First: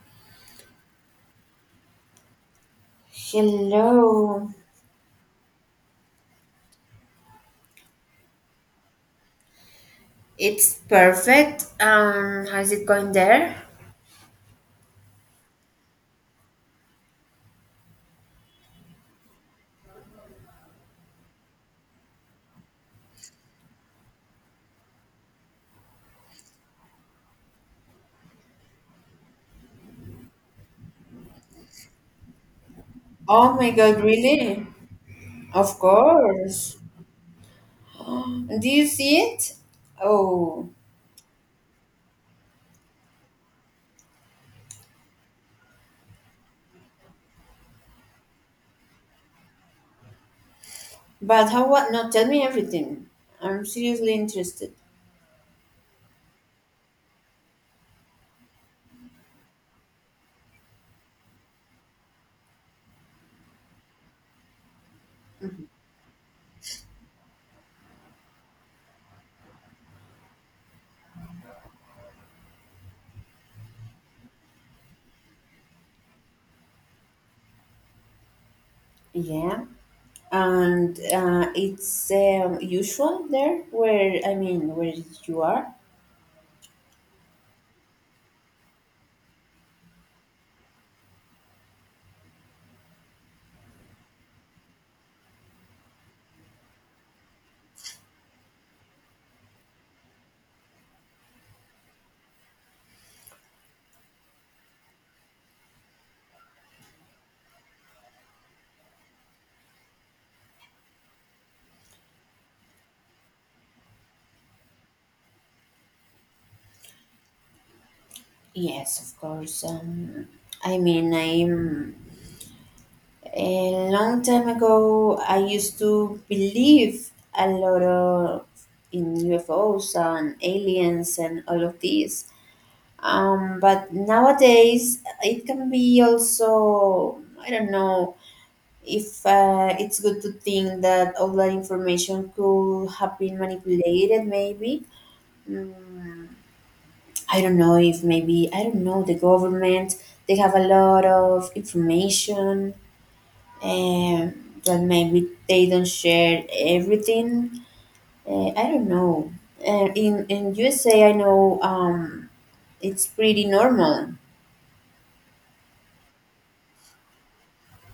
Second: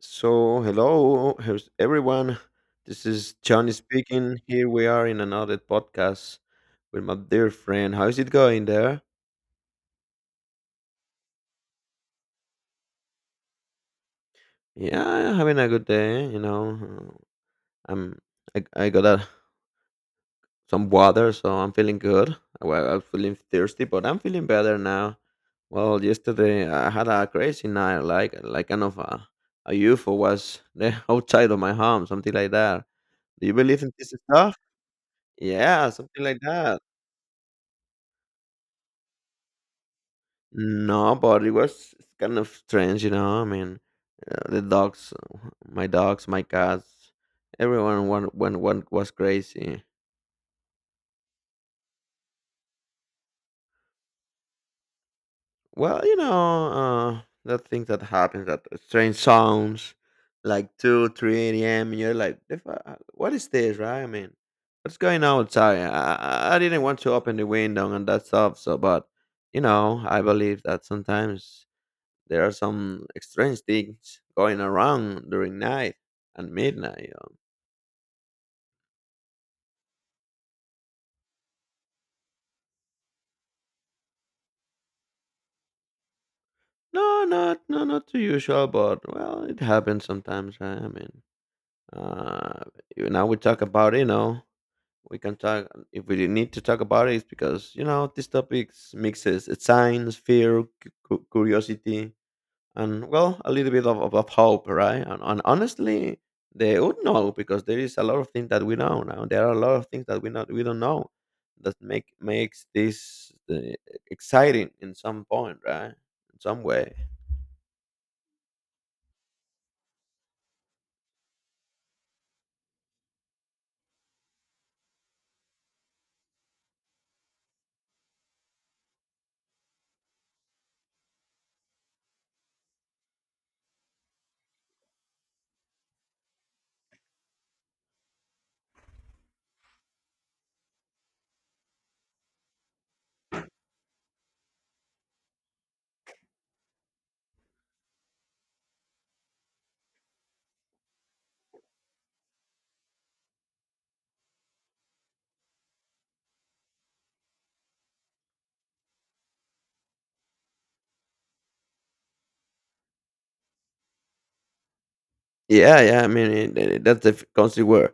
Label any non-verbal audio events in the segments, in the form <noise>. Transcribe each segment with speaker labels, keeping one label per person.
Speaker 1: Hello, here's everyone. This is Johnny speaking.
Speaker 2: Hello.
Speaker 1: Here we are in another podcast with my dear friend. How's it going there?
Speaker 2: It's perfect. How's it going there?
Speaker 1: Yeah, having a good day. I'm I got some water, so I'm feeling good. Well, I'm feeling thirsty, but I'm feeling better now. Well, yesterday I had a crazy night, like kind of a UFO was there <laughs> outside of my home, something like that. Do
Speaker 2: Oh
Speaker 1: you
Speaker 2: my
Speaker 1: believe in
Speaker 2: god,
Speaker 1: this stuff?
Speaker 2: really? Of
Speaker 1: Yeah, something like
Speaker 2: course.
Speaker 1: that.
Speaker 2: Do you see it? Oh,
Speaker 1: No, but it was kind of strange, you know. The dogs, my cats, everyone one one one was crazy.
Speaker 2: but how what? No, tell me everything. I'm seriously interested.
Speaker 1: Well, that thing that happens, that strange sounds, like two, three a.m. You're like, " What is this, right? I mean, what's going on outside? I didn't want to open the window and that stuff. So, but you know, I believe that sometimes there are some strange things going around during night and midnight.
Speaker 2: Yeah. And it's usual there, where, I mean, where you are?
Speaker 1: No, not too usual, but well, it happens sometimes, right? Uh, Now we talk about it, you know. We can talk if we need to talk about it. It's because you know these topics mixes it's science, fear, curiosity, and well, a little bit of hope, right? And honestly, they would know because there is a lot of things that we know now. There are a lot of things that we don't know that makes this exciting in some point, right? In some way.
Speaker 2: Yes, of course. I mean, I'm a long time ago, I used to believe a lot of in UFOs and aliens and all of these. But nowadays, it can be also, I don't know if it's good to think that all that information could have been manipulated. Maybe. Mm, I don't know if, maybe I don't know, the government. They have a lot of information uh, that maybe they don't share everything. I don't know. In USA, I know it's pretty normal.
Speaker 1: Yeah, yeah. I mean, that's the country where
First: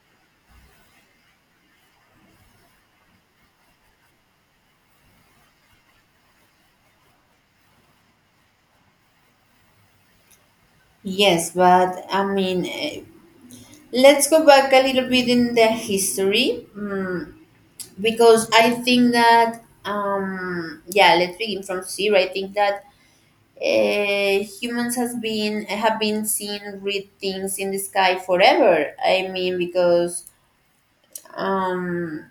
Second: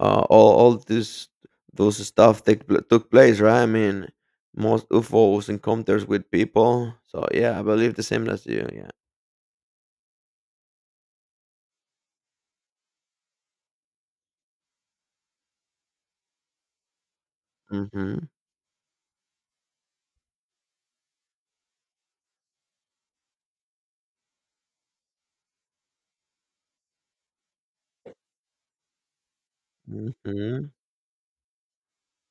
Speaker 1: all this those stuff took place, right? I mean, most UFOs encounters with people. So yeah, I believe the same as you. Yeah.
Speaker 2: Yes, but I mean, let's go back a little bit in the history,
Speaker 1: Mm-hmm.
Speaker 2: because I think that, yeah, let's begin from zero. I think that humans has been have been seeing red things in the sky forever. I mean, because
Speaker 1: Mm-hmm.
Speaker 2: um,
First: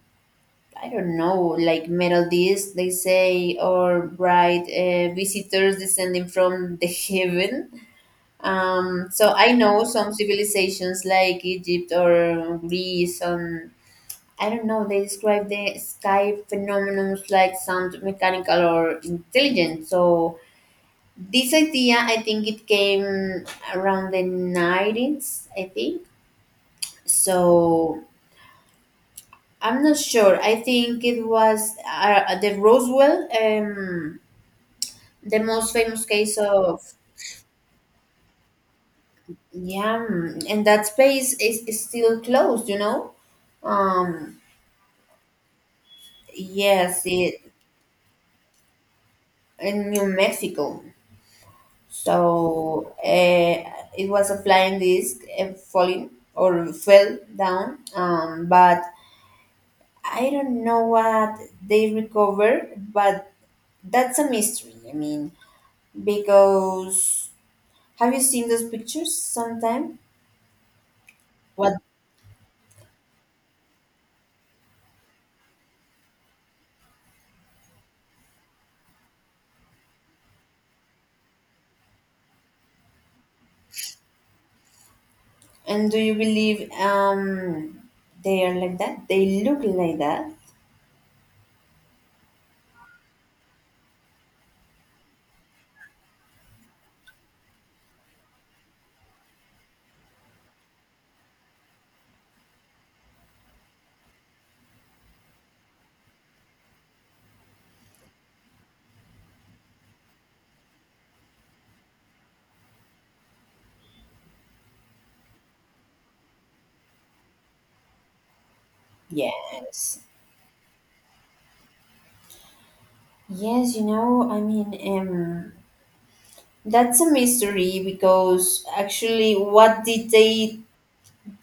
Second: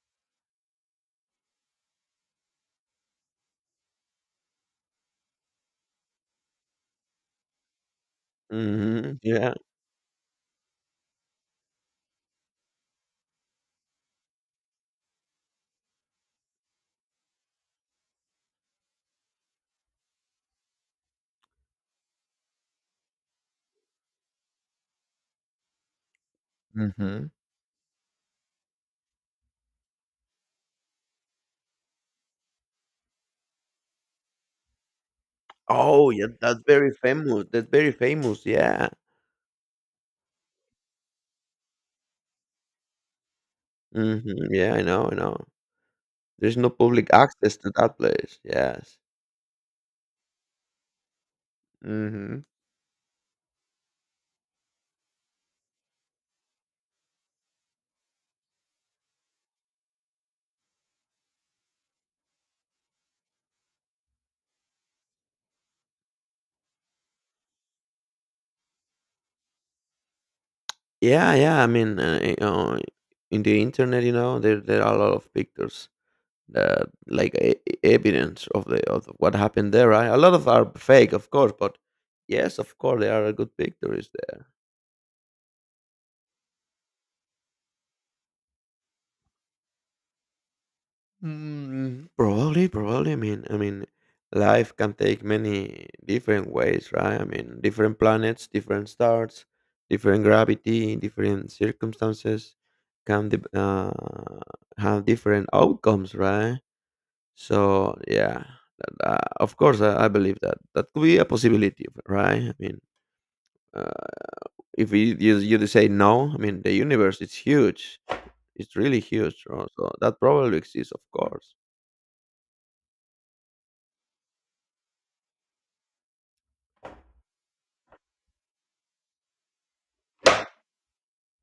Speaker 2: I don't know, like metal discs, they say, or bright visitors descending from the <laughs> heaven.
Speaker 1: Mm-hmm.
Speaker 2: So
Speaker 1: Yeah.
Speaker 2: I know some civilizations like Egypt or Greece, and I don't know, they describe the sky phenomena like sound mechanical or intelligent. So this idea, I think it came around the 90s, I think.
Speaker 1: Mhm.
Speaker 2: So I'm not sure. I think it was the Roswell. The most famous
Speaker 1: Oh, yeah,
Speaker 2: case
Speaker 1: that's
Speaker 2: of,
Speaker 1: very famous. That's very famous, yeah.
Speaker 2: yeah. And that space is still closed, you know. um
Speaker 1: Mhm, yeah, I know, I know. There's no
Speaker 2: yes,
Speaker 1: public
Speaker 2: it
Speaker 1: access to that place, yes.
Speaker 2: in New Mexico.
Speaker 1: Mhm.
Speaker 2: So it was a flying disc and falling or fell down, but I don't know what they recovered, but that's a mystery. I mean, because have you seen those pictures sometime?
Speaker 1: Yeah, yeah, I
Speaker 2: What?
Speaker 1: mean, in the internet, you know, there are a lot of pictures that like e e evidence of the of what happened there, right? A lot of are fake, of course, but yes, of course, there are good pictures there.
Speaker 2: And do you believe they are like that? They look like that?
Speaker 1: Mm, probably, probably. I mean, life can take many different ways, right? I mean, different planets, different stars, different gravity, different circumstances can de- uh, have different outcomes, right? So yeah, of course, I believe that that could be a possibility, right? I mean, uh, if you say no, I mean, the universe is huge. It's really huge, right? So
Speaker 2: Yes.
Speaker 1: that probably exists, of course.
Speaker 2: Yes, you know, I mean, um that's a mystery because actually what did they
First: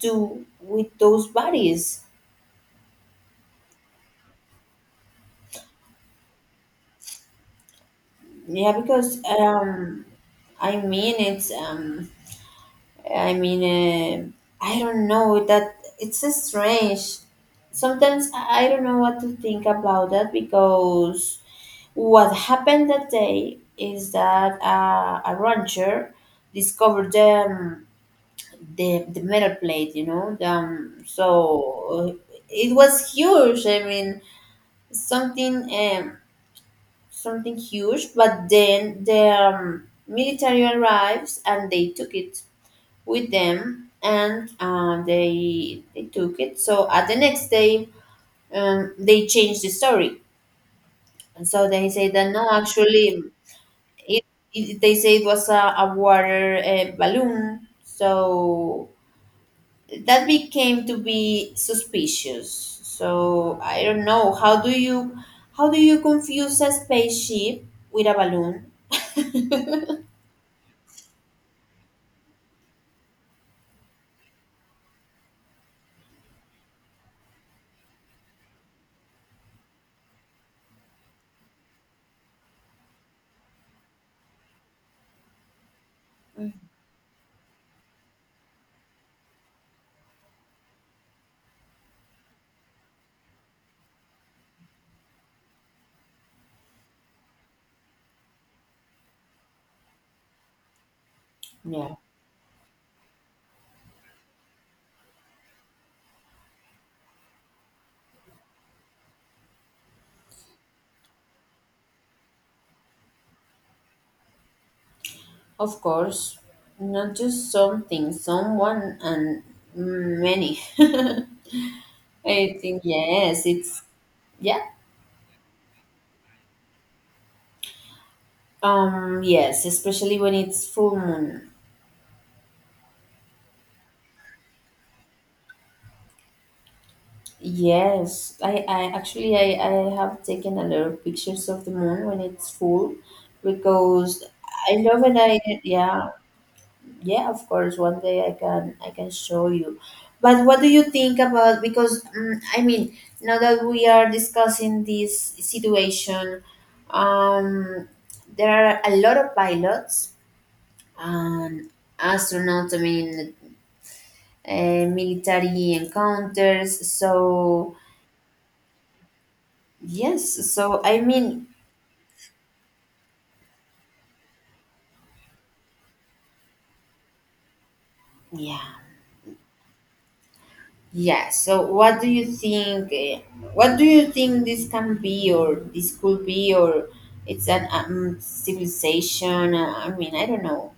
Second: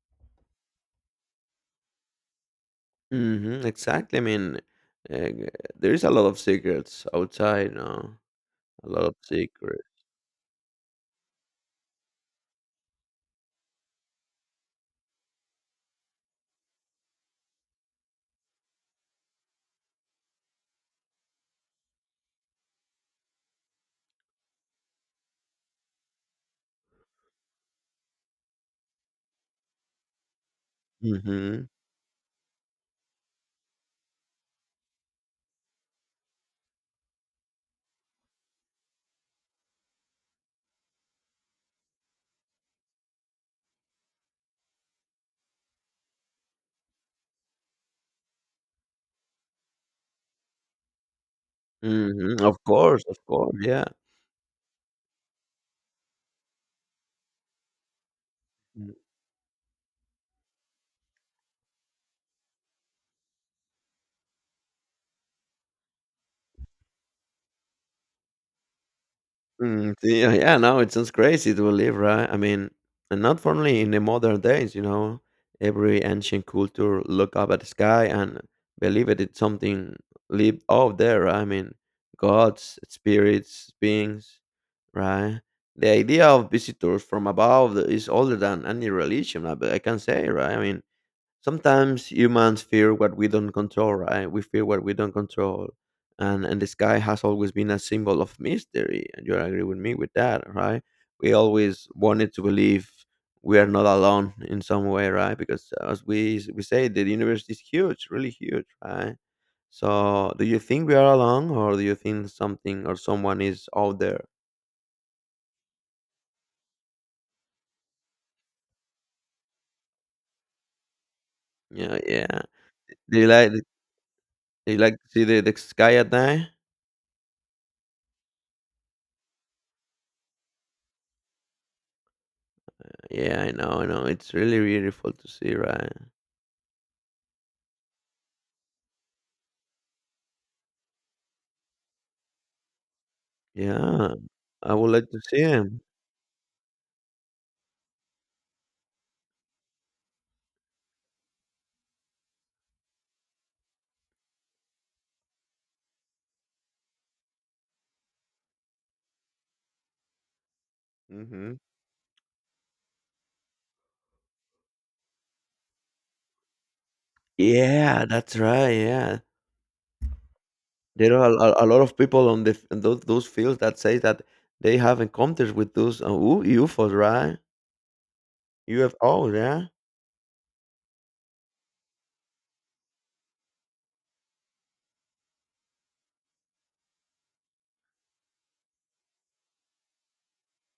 Speaker 2: do with those bodies?
Speaker 1: Mhm, exactly. Uh, there is a lot of secrets outside, no?
Speaker 2: Yeah,
Speaker 1: A lot of
Speaker 2: because
Speaker 1: secrets.
Speaker 2: I mean it's I mean, um I don't know that it's so strange. Sometimes I don't know what to think about that because what happened that day is that a rancher discovered the metal plate, you know.
Speaker 1: Mhm,
Speaker 2: It was huge. I mean, something something huge. But then the military arrives and they took it with them, and they took it. So at the next day, they changed the story. And so they say that,
Speaker 1: mhm.
Speaker 2: no,
Speaker 1: Of
Speaker 2: actually
Speaker 1: course, yeah.
Speaker 2: it, they say it was a water balloon, so
Speaker 1: Mm.
Speaker 2: that became to be suspicious. So I don't know, how do you, how do you confuse a spaceship with a balloon?
Speaker 1: Mm, yeah, no, it sounds crazy to believe, right? I mean, and not only in the modern days, you know, every ancient culture look up at the sky and believe it's something lived out there. Right? I mean, gods, spirits, beings, right? The idea of visitors from above is older than any religion, I can say, right? I mean, sometimes humans fear what we don't control, right? We fear what we don't control, and the sky has always been a symbol of mystery, and you agree with me with that, right? We always
Speaker 2: Yeah,
Speaker 1: wanted to believe we are not alone in some way, right? Because as we say, the universe is huge, really huge, right? So do you think we are alone, or do you think something or someone is out there?
Speaker 2: of course. Not just something, someone, and many. <laughs>
Speaker 1: Yeah, yeah.
Speaker 2: I think
Speaker 1: do you
Speaker 2: yes,
Speaker 1: like
Speaker 2: it's yeah.
Speaker 1: do you like to see the sky at night?
Speaker 2: Yes, especially when it's full moon.
Speaker 1: Yeah, I know, I know, it's really beautiful to see, right?
Speaker 2: Yes. I actually, I have taken a lot of pictures of the moon when it's full
Speaker 1: Yeah,
Speaker 2: because
Speaker 1: I
Speaker 2: I
Speaker 1: would
Speaker 2: love
Speaker 1: like
Speaker 2: it.
Speaker 1: to see
Speaker 2: I
Speaker 1: him.
Speaker 2: Yeah, yeah, of course, one day I can show you. But what do you think about, because I mean, now that we are discussing this situation, um there are a lot of pilots
Speaker 1: Mhm.
Speaker 2: and astronauts, I mean, military encounters. So,
Speaker 1: Yeah, that's right, yeah.
Speaker 2: yes, so I
Speaker 1: There are
Speaker 2: mean,
Speaker 1: a lot of people on the f on those fields that say that they have encounters with those, U UFOs, right?
Speaker 2: yeah,
Speaker 1: UFOs, yeah.
Speaker 2: yeah. So, what do you think? What do you think this can be, or this could be, or it's an civilization? I mean, I don't know.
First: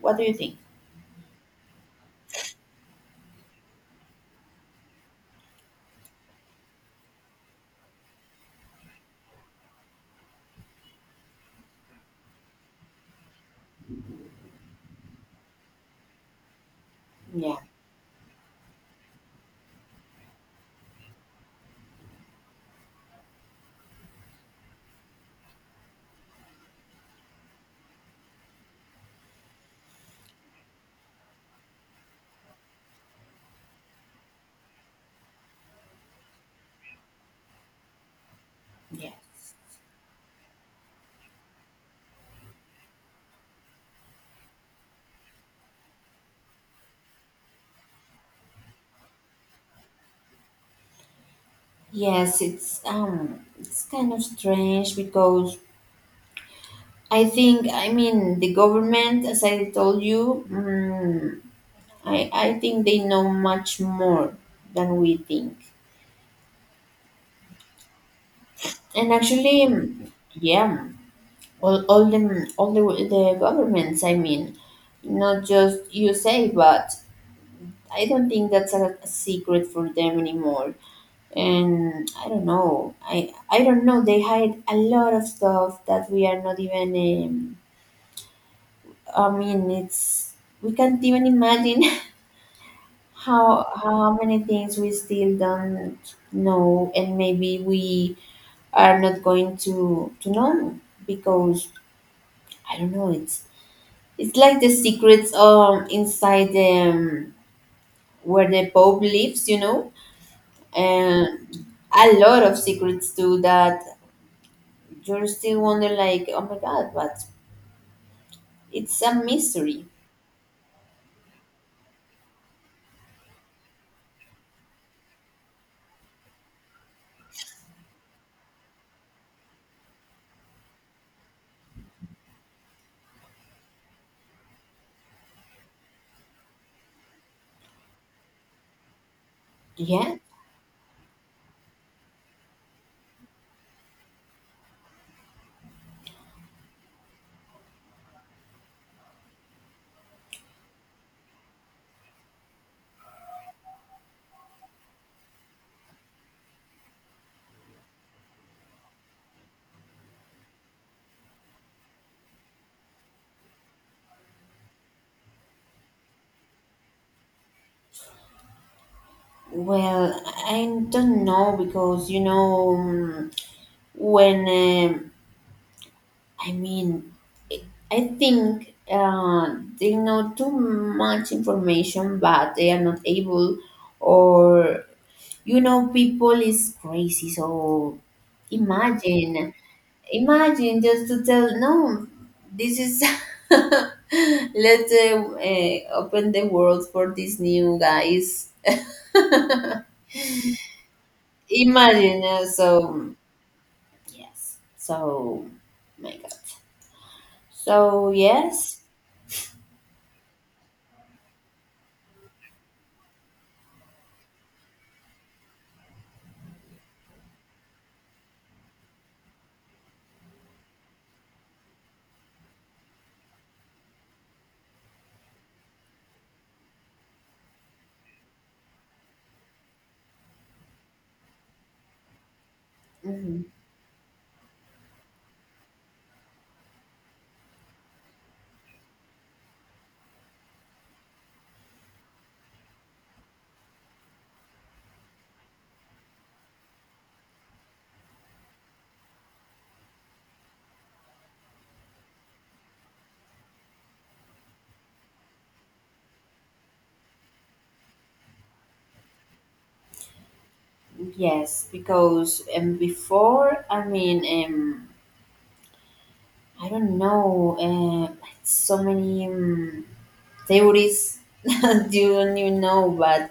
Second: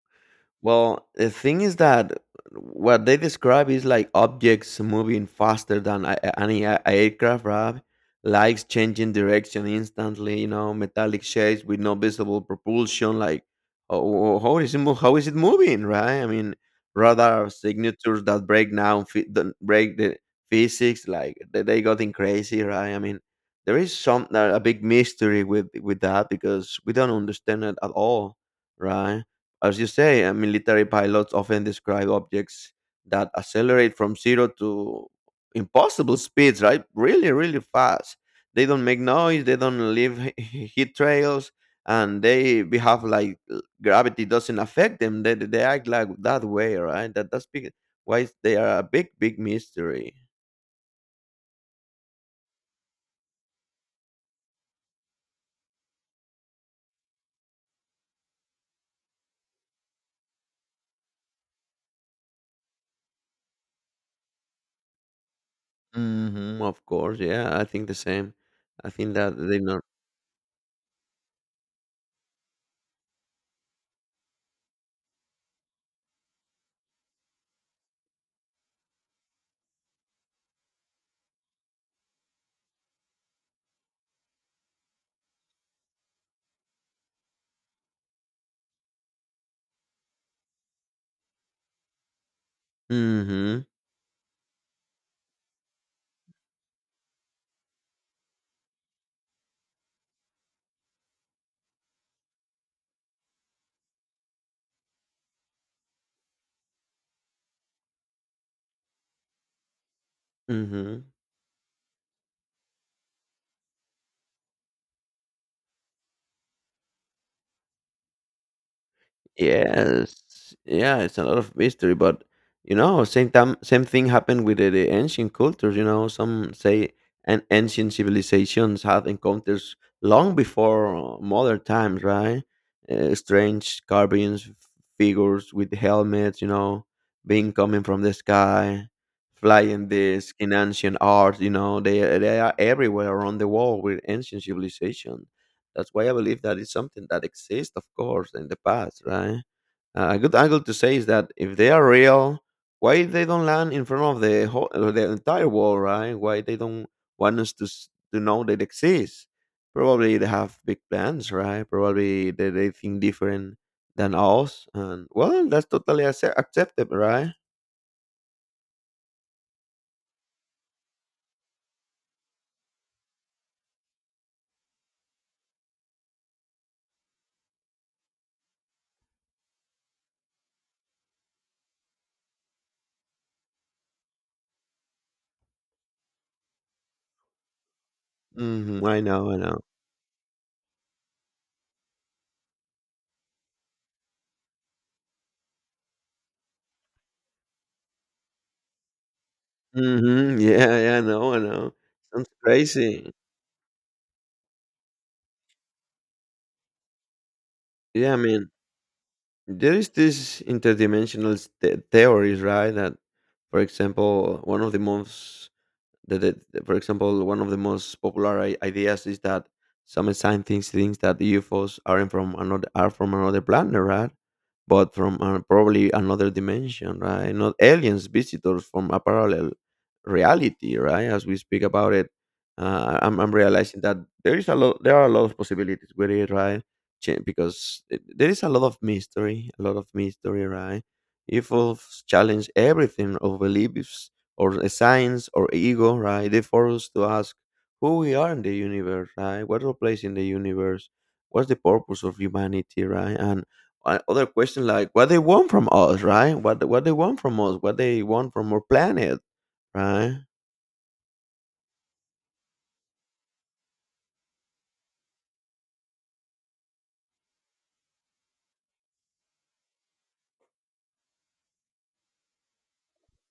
Speaker 2: What do you think?
Speaker 1: Well, the thing is that what they describe is like objects moving faster than any aircraft, right? Lights changing direction instantly, you know, metallic shapes with no visible propulsion. Like, How is it moving, right? I mean, radar
Speaker 2: Yeah,
Speaker 1: signatures that break down, that break the physics. Like, they getting crazy, right? I mean, there is some a big mystery with that because we don't understand it at all, right? As you say, military pilots often describe objects that accelerate from zero to impossible speeds, right? Really, really fast. They don't make
Speaker 2: yeah.
Speaker 1: noise, they don't leave <laughs> heat trails, and they behave like gravity doesn't affect them. They act like that way, right? That's big, why they are a big, big mystery.
Speaker 2: Yes, it's kind of strange because I think, I mean, the government, as I told you, I think they know much more than we think.
Speaker 1: Hmm. Of course, yeah, I think the same. I
Speaker 2: And
Speaker 1: think that they
Speaker 2: actually,
Speaker 1: not.
Speaker 2: yeah, all the governments. I mean, not just USA, but I don't think that's a secret for them anymore. And I don't know. I don't know. They hide a lot of stuff that we are not even. I mean, it's, we can't even imagine <laughs> how
Speaker 1: Mm-hmm.
Speaker 2: how many things we still don't know, and maybe we are not going to know because I don't know, it's like the secrets inside the, where the pope lives, you know.
Speaker 1: Mm-hmm.
Speaker 2: And a lot of secrets too, that you're still wonder, like, oh my god, but it's a mystery.
Speaker 1: Yes. Yeah, it's a lot of mystery, but you know, same time, same thing happened with the ancient cultures. You know, some say and ancient civilizations had encounters long before modern times, right? Strange carvings, figures with helmets, you know, being coming from the sky, flying
Speaker 2: Yeah.
Speaker 1: disc in ancient art. You know, they are everywhere around the world with ancient civilizations. That's why I believe that it's something that exists, of course, in the past, right? A good angle to say is that if they are real, why they don't land in front of the whole, the entire world, right? Why they don't want us to know they exist? Probably they have big plans, right? Probably they think different than us, and well, that's totally acceptable, right?
Speaker 2: Well, I don't know because, you know, when, I mean, I I think they know too much information, but they are not able, or, you know, people is crazy. So
Speaker 1: Mm-hmm, I know, I
Speaker 2: imagine,
Speaker 1: know.
Speaker 2: imagine just to tell, no, this is <laughs> let's open the world for these new guys.
Speaker 1: Mm-hmm, <laughs> yeah, yeah, I know, I know.
Speaker 2: Imagine
Speaker 1: Sounds crazy.
Speaker 2: so, yes, so my God, so
Speaker 1: Yeah, I mean,
Speaker 2: yes.
Speaker 1: there is this interdimensional theories, right? That, for example, one of the most for example, one of the most popular ideas is that some scientists think that UFOs aren't from another are from another planet, right? But from probably another dimension, right? Not aliens, visitors from a parallel reality, right? As we speak about it, I'm
Speaker 2: Mm-hmm.
Speaker 1: realizing that there is a lot, there are a lot of possibilities with it, right? Because there is a lot of mystery, a lot of mystery, right? UFOs challenge everything of beliefs or a science or ego, right? They force us to ask who we are in the universe, right? What's our place in the universe? What's the purpose of humanity, right? And other questions like what they want from us, right? What they want from us, what they want from our planet, right?
Speaker 2: Yes, because before, I mean, I don't know, so many theories <laughs> that you don't even know, but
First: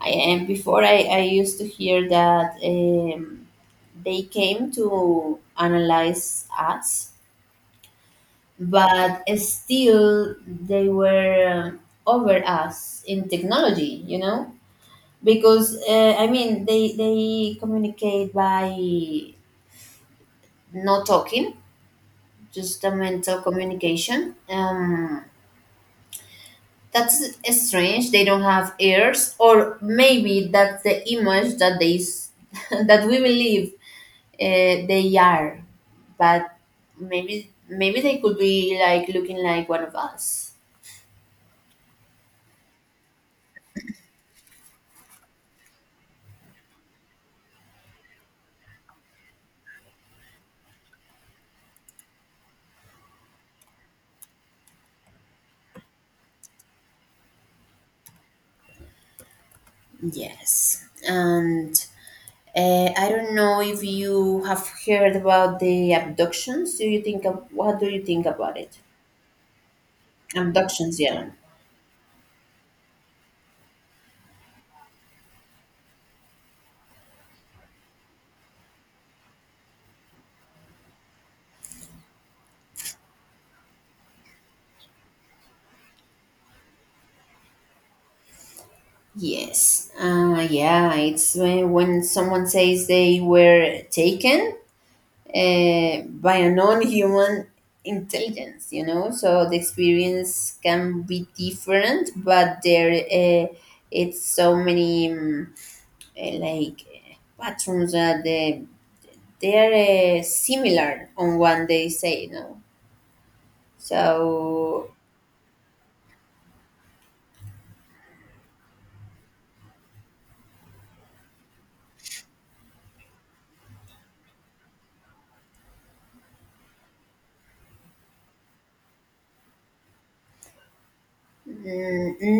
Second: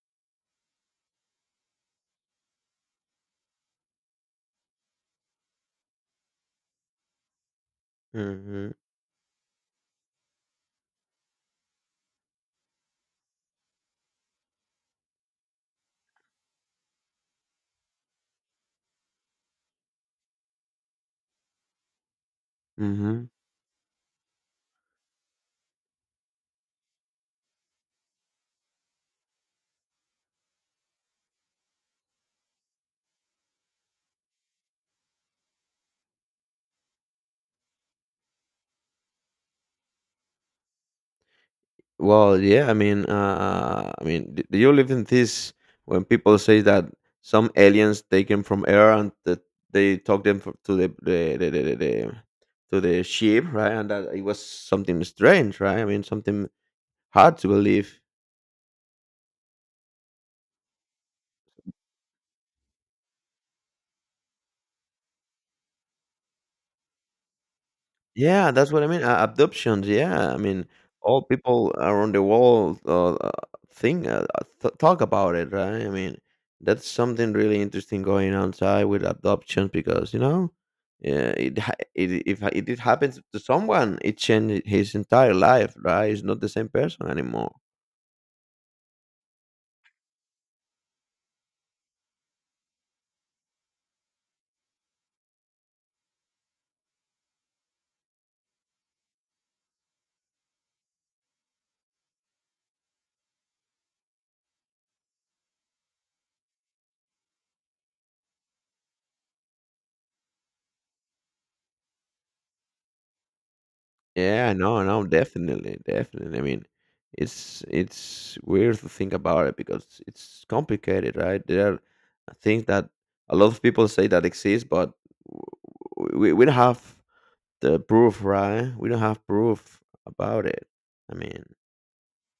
Speaker 2: I before I used to hear that they came to analyze us,
Speaker 1: Mm-hmm.
Speaker 2: but still they were over us in technology, you know? Because, I mean, they communicate by not talking.
Speaker 1: Mm-hmm.
Speaker 2: Justamental communication. That's strange. They don't have ears, or maybe that's the image that <laughs> that we believe they are. But maybe, maybe they could be like looking like one of us.
Speaker 1: Well, yeah, I mean, do you live in this when people say that some aliens take them from air and that they talk them to the to the ship, right? And that it was something strange, right? I mean, something hard to believe.
Speaker 2: Yes, and I don't know if you have heard about the abductions. Do you think of, what do you think
Speaker 1: Yeah,
Speaker 2: about
Speaker 1: that's
Speaker 2: it?
Speaker 1: what I mean. Abductions. Yeah, I mean,
Speaker 2: Abductions,
Speaker 1: all
Speaker 2: yeah.
Speaker 1: people around the world talk about it, right? I mean, that's something really interesting going on side with abductions because you know, yeah, it, ha- it if ha- it happens to someone, it changes his entire life, right? It's not the same person anymore.
Speaker 2: Yes. Yeah, it's when someone says they were taken by a non human intelligence, you know? So the experience can be different, but there it's so many like patterns that they're similar on what they say, no?
Speaker 1: Yeah, no,
Speaker 2: So,
Speaker 1: no, definitely, definitely. I mean, it's weird to think about it because it's complicated, right? There are things that a lot of people say that exist, but we don't have the proof, right? We don't have proof about it. I mean,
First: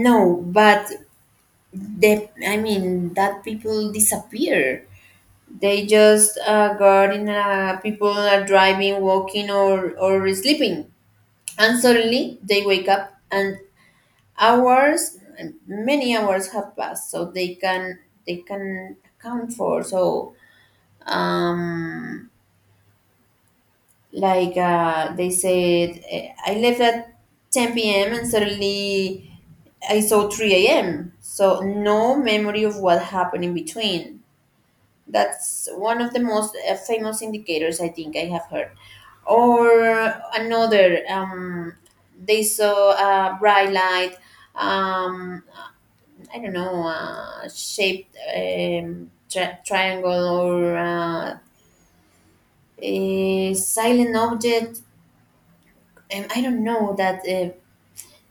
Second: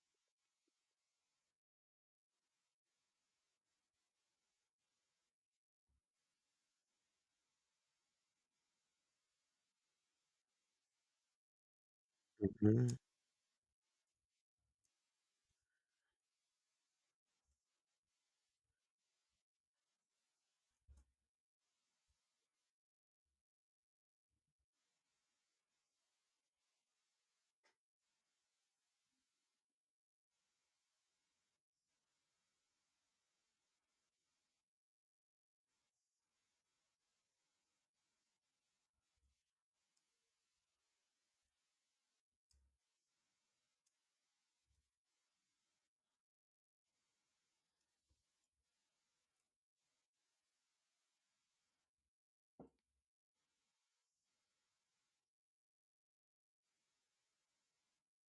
Speaker 2: no, but the, I mean, that people disappear. They just got in. People are driving, walking, or sleeping, and suddenly they
Speaker 1: mm-hmm.
Speaker 2: wake up, and hours, many hours have passed, so they can, they can account for. So, um, like they said, I left at 10 p.m. and suddenly I saw 3 a.m. So no memory of what happened in between. That's one of the most famous indicators I think I have heard. Or another they saw a bright light, um I don't know shaped tri- triangle or a silent object, I don't know, that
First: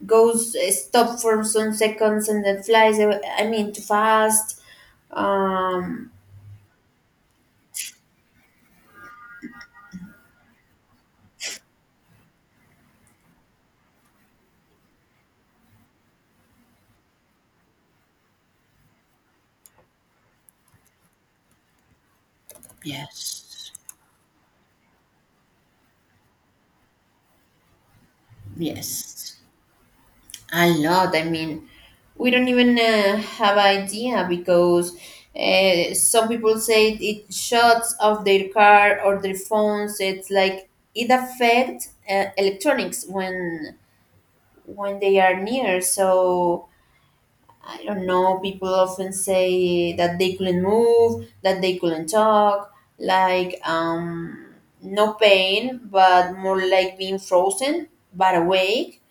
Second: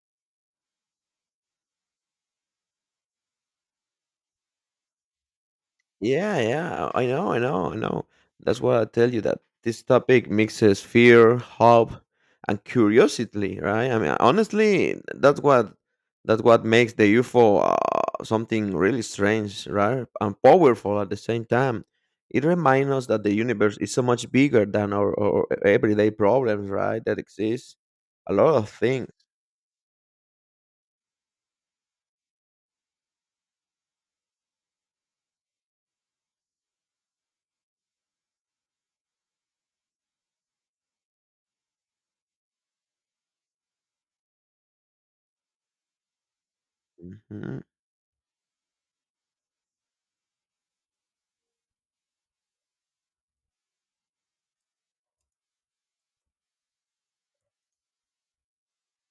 Speaker 2: goes stop for some seconds and then flies away. I mean, too fast. um
Speaker 1: Yeah, yeah. I know, I know, I know. That's what I tell you that this topic mixes fear, hope, and curiosity, right? I mean, honestly, that's what makes the UFO something really strange, right? And powerful at the same time. It reminds us that the
Speaker 2: Yes.
Speaker 1: universe is so much bigger than our everyday problems, right? That exists a lot of things.
Speaker 2: Yes. A lot. I mean, we don't even have idea because some people say it shuts off their car or their phones. It's like it affects electronics when they are near. So
Speaker 1: Mm-hmm.
Speaker 2: I don't know. People often say that they couldn't move, that they couldn't talk, like no pain, but more like being frozen but awake,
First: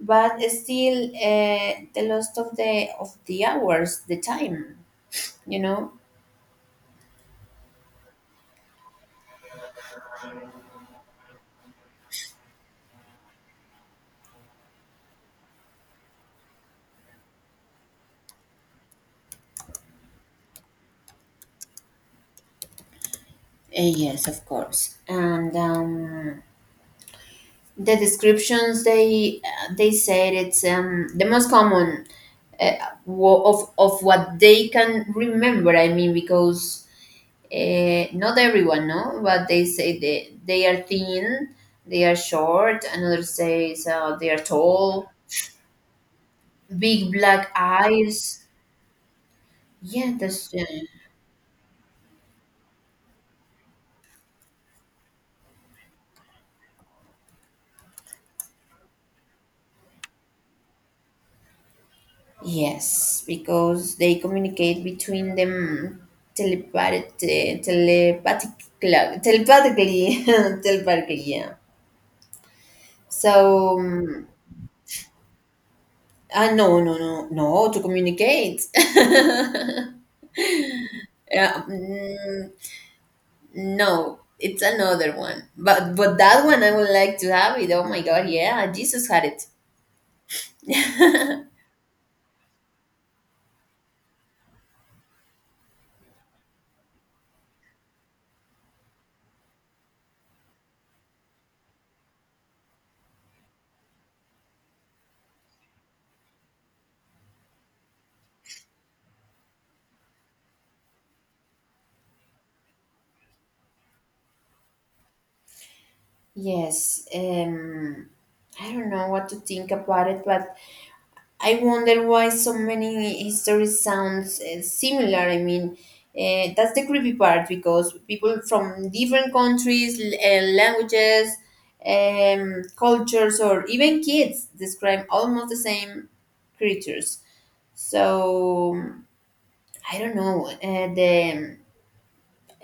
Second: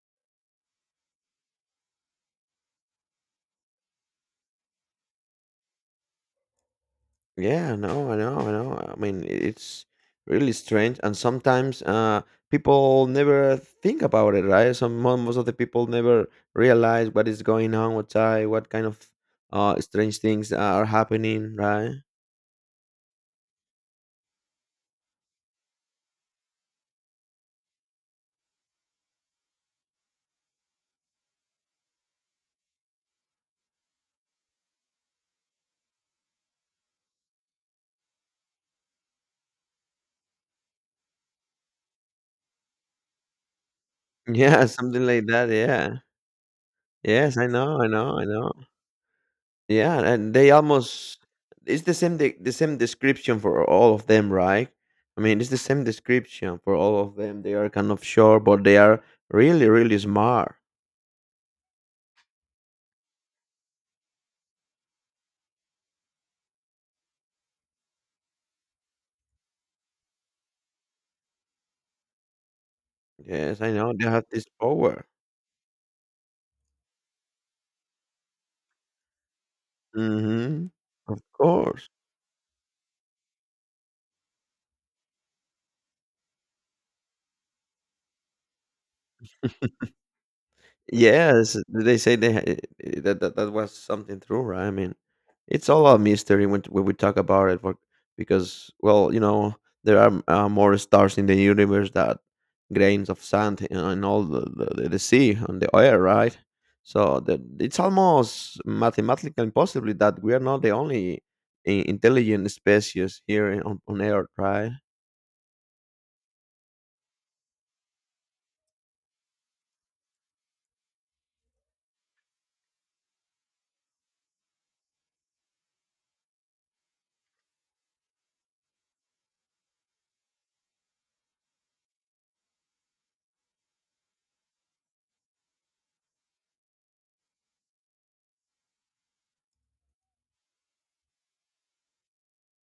Speaker 2: but still the lost of the hours, the time, you know.
Speaker 1: Yeah, no, I know, I know. I mean, it's really strange, and sometimes people never think about it, right? Some most of the people never realize what is going on outside, what kind of strange things are happening, right?
Speaker 2: Yes, of course, and the descriptions they said it's the most common, uh, of what they can remember. I mean because not everyone know, but they say they are thin, they are short, another says they
Speaker 1: <laughs>
Speaker 2: are
Speaker 1: Yeah, something
Speaker 2: tall,
Speaker 1: like that. Yeah.
Speaker 2: big
Speaker 1: Yes, I
Speaker 2: black
Speaker 1: know, I know, I
Speaker 2: eyes.
Speaker 1: know. Yeah,
Speaker 2: Yeah,
Speaker 1: and they
Speaker 2: that's yeah.
Speaker 1: almost it's the the same description for all of them, right? I mean, it's the same description for all of them. They are kind of short, but they are really, really smart.
Speaker 2: Yes, because they communicate between them telepath- telepathically, <laughs> telepathically, yeah.
Speaker 1: Yes, I
Speaker 2: So,
Speaker 1: know, they have this power.
Speaker 2: no, no, no, no, to communicate. <laughs>
Speaker 1: Mhm. Of
Speaker 2: Uh,
Speaker 1: course.
Speaker 2: mm, no, it's another one. But that one I would like to have it. Oh my God, yeah, Jesus had it.
Speaker 1: Yes, they say they ha eh, that that that was something true, right? I mean, it's all a mystery when we talk about it for because, well, you know, there are, more stars in the universe that grains of sand and all the sea and the air, right? So that it's almost mathematically impossible that we are not the only I intelligent species here on Earth, right?
Speaker 2: Yes, I don't know what to think about it, but I wonder why so many histories sounds similar. I mean, that's the creepy part because people from different countries, languages, cultures, or even kids describe almost the same creatures. So I don't know. The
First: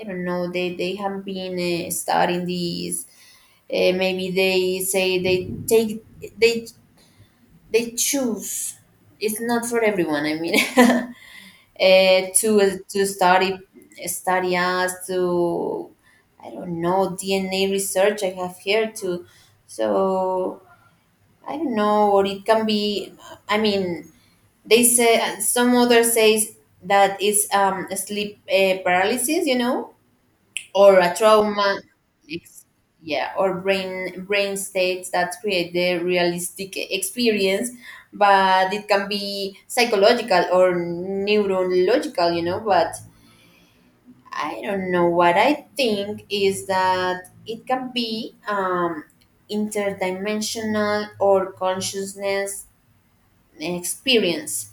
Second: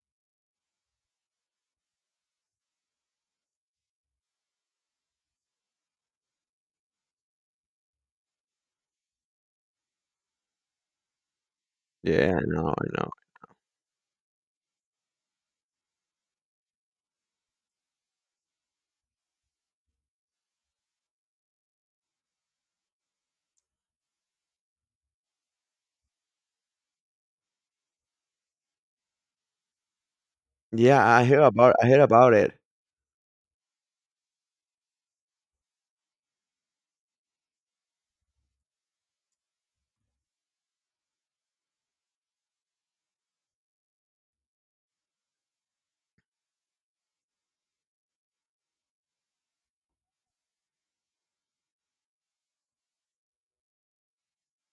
Speaker 2: I don't know. They have been studying these, maybe they say they take, they they choose. It's not for everyone. I mean <laughs>
Speaker 1: Yeah, I know, I
Speaker 2: to
Speaker 1: know.
Speaker 2: study, study us to, I don't know, DNA research I have here too. So I don't know, or it can be, I mean, they say, some other says that it's sleep paralysis, you know, or
Speaker 1: Yeah,
Speaker 2: a trauma
Speaker 1: I hear about it.
Speaker 2: ex- yeah, or brain states that create the realistic experience. But it can be psychological or neurological, you know, but I don't know, what I think is that it can be interdimensional or consciousness experience,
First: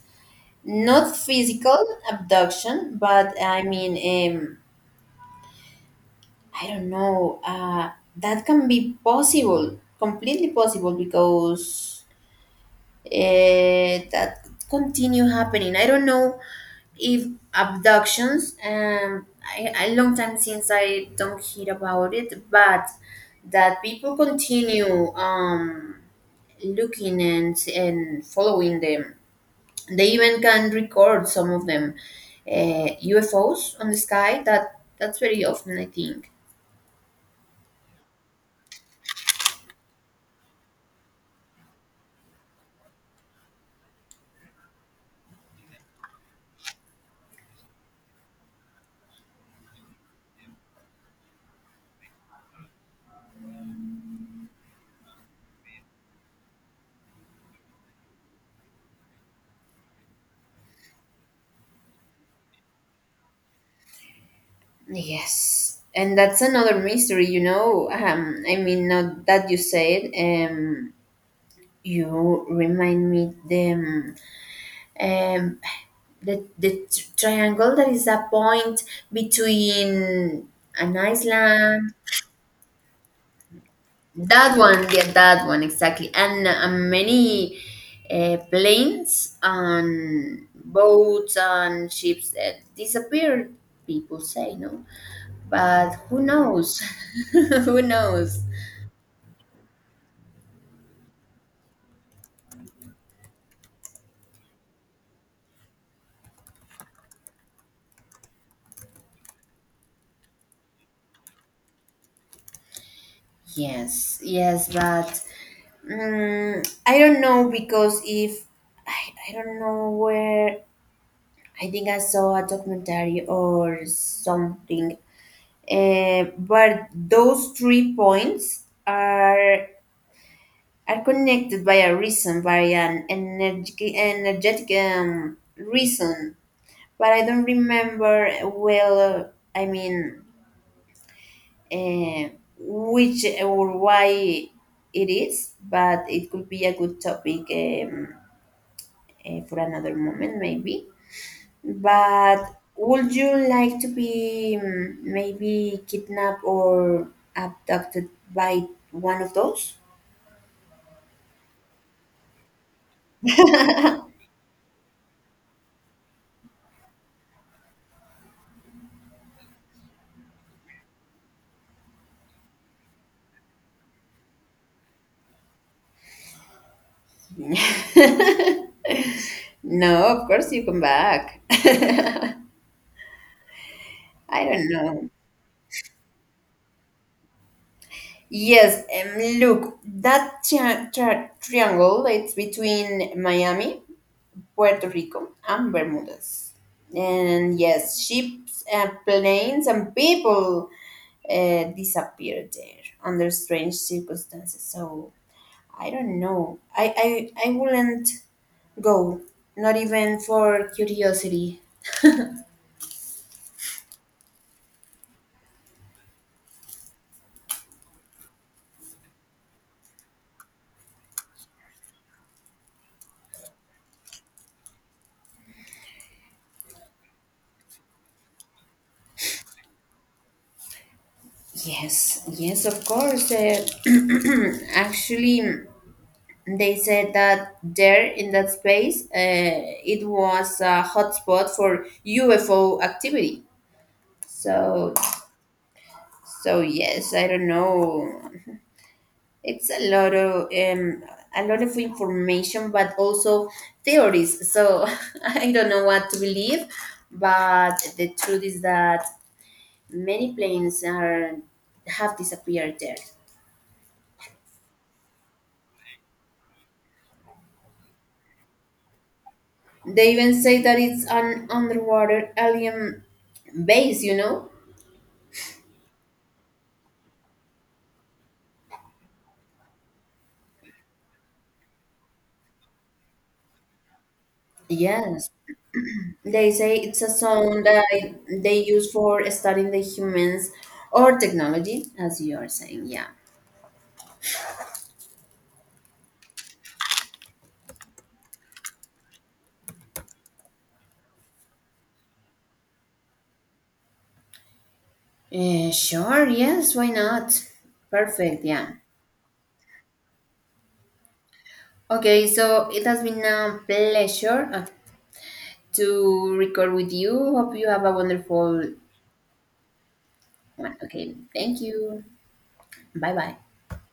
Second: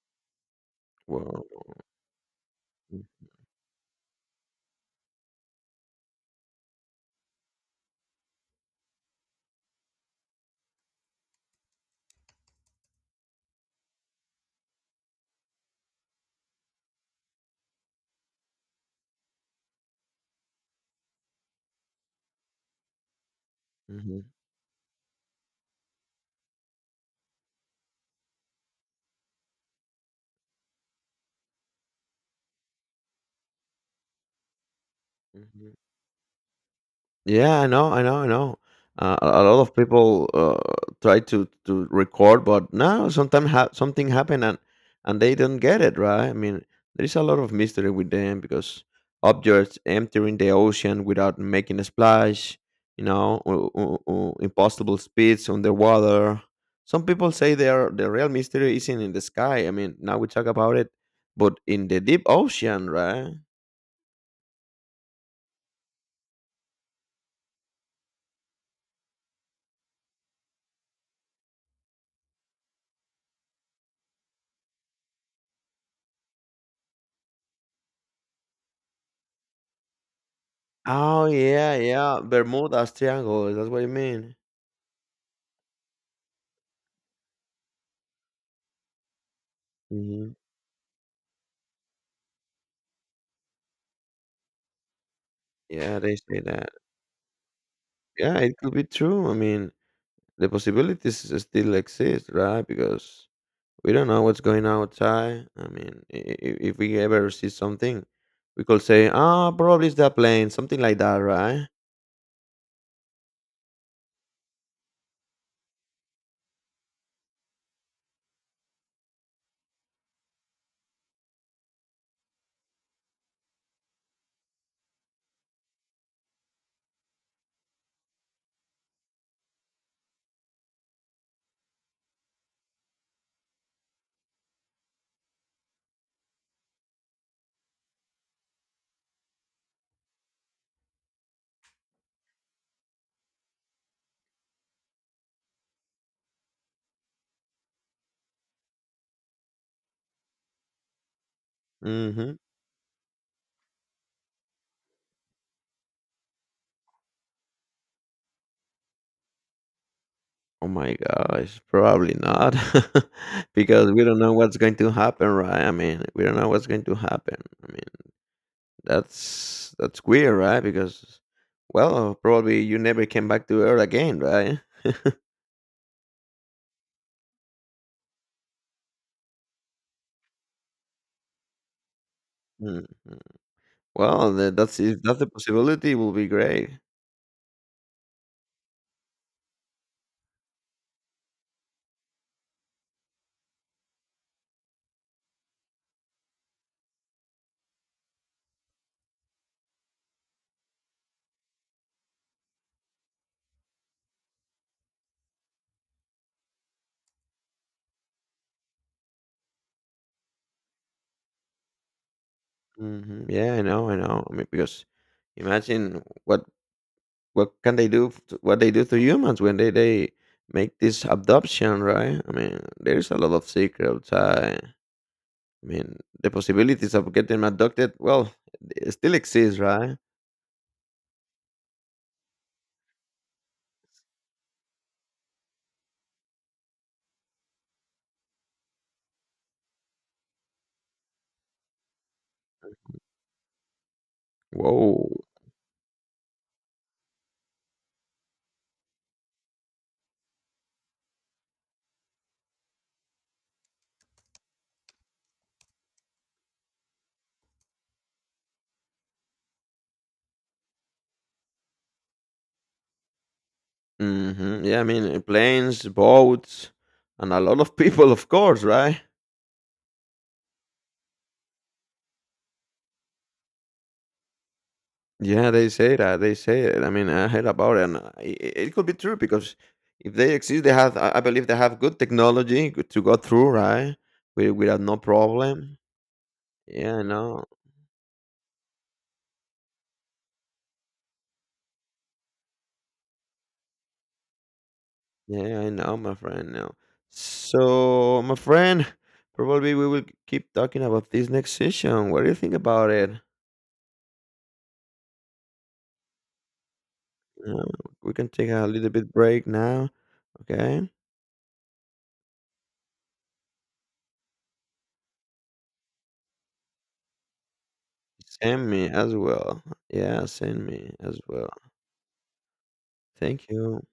Speaker 2: not
Speaker 1: Wow.
Speaker 2: physical abduction. But I mean, I don't know. That can be possible, completely possible, because that continue happening. I don't know if abductions. I, a long time since I don't hear about it, but that people
Speaker 1: Mhm.
Speaker 2: continue looking and following them. They even can record some of them, UFOs on the sky. That, that's very
Speaker 1: Mhm.
Speaker 2: often, I think.
Speaker 1: Yeah, I know, I know, I know. A lot of people try to record, but no, sometimes something happen and they don't get it right. I mean, there is a lot of mystery with them because objects entering the ocean without making a splash, you know, impossible speeds underwater. Some people say they are the real mystery isn't in the sky. I mean, now we talk about it, but in the deep ocean, right?
Speaker 2: Yes, and that's another mystery, you know. I mean, now that you said, you remind me um, the triangle that is a point between an
Speaker 1: Oh, yeah,
Speaker 2: island.
Speaker 1: yeah, Bermuda's Triangle, that's what you mean.
Speaker 2: That one, yeah, that one exactly, and many planes
Speaker 1: Mhm.
Speaker 2: and boats and ships that disappeared. People say, no, but
Speaker 1: Yeah, they
Speaker 2: who
Speaker 1: say that.
Speaker 2: knows? <laughs> Who
Speaker 1: Yeah,
Speaker 2: knows?
Speaker 1: it could be true, I mean, the possibilities s still exist, right? Because we don't know what's going on outside, I mean, I if we ever see something, we could say, "Ah, probably it's the plane," something like that, right?
Speaker 2: Yes, yes, but I don't know because if I don't know where, I think I saw a documentary or something, but those three points are connected by a reason, by an energetic, reason, but I don't remember, well, I mean, eh, which or why it is, but it could be a good topic, for another moment, maybe.
Speaker 1: Mhm.
Speaker 2: But would you like to be, maybe, kidnapped or abducted by one of those?
Speaker 1: Oh my gosh, probably not, <laughs> because we don't know what's going to happen, right? I mean, we don't know what's going to happen, I mean, that's that's weird, right? Because well, probably you never came back to Earth again, right?
Speaker 2: <laughs> No, of course you come back. <laughs>
Speaker 1: Mm. Well,
Speaker 2: I don't
Speaker 1: that's if
Speaker 2: know.
Speaker 1: that's the possibility, will be great.
Speaker 2: Yes, look, that triangle, it's between Miami, Puerto Rico, and Bermudas. And yes, ships and planes and people disappeared there under strange circumstances. So I don't know. I wouldn't go, not even for curiosity.
Speaker 1: Hmm, yeah, I know, I know. I mean, because imagine what can they do? What they do to humans when they make this abduction, right? I mean, there's a lot of secrets. I mean, the possibilities of getting abducted, well, it still exists, right?
Speaker 2: Yes, yes, of course. <clears throat> Actually, they said that there in that space, it was a hotspot for UFO activity. So,
Speaker 1: Whoa.
Speaker 2: so yes, I don't know. It's a lot of information, but also theories. So <laughs> I don't know what to believe. But the truth is that many planes are, have disappeared there.
Speaker 1: Mhm. Yeah, I mean, planes, boats, and a lot of people, of course, right?
Speaker 2: They even say that it's an underwater alien base, you know?
Speaker 1: Yeah, they say that. They say it. I mean, I heard about it, and it could be true because if they exist, they have. I believe they have good technology good to go through, right? Without no
Speaker 2: Yes.
Speaker 1: problem.
Speaker 2: They say
Speaker 1: Yeah,
Speaker 2: it's
Speaker 1: I
Speaker 2: a
Speaker 1: know.
Speaker 2: zone that they use for studying the humans or technology, as you are saying. Yeah.
Speaker 1: Yeah, I know, my friend. No. So, my friend, probably we will keep talking about this next session. What do you think about it?
Speaker 2: Sure, yes, why not?
Speaker 1: Uh, we can
Speaker 2: Perfect,
Speaker 1: take a
Speaker 2: yeah.
Speaker 1: little bit break now. Okay.
Speaker 2: Okay, so it has been a pleasure to record with you. Hope you have a wonderful
Speaker 1: Send me as well. Yeah, send
Speaker 2: one.
Speaker 1: me
Speaker 2: Okay,
Speaker 1: as well.
Speaker 2: thank you. Bye bye.
Speaker 1: Thank you.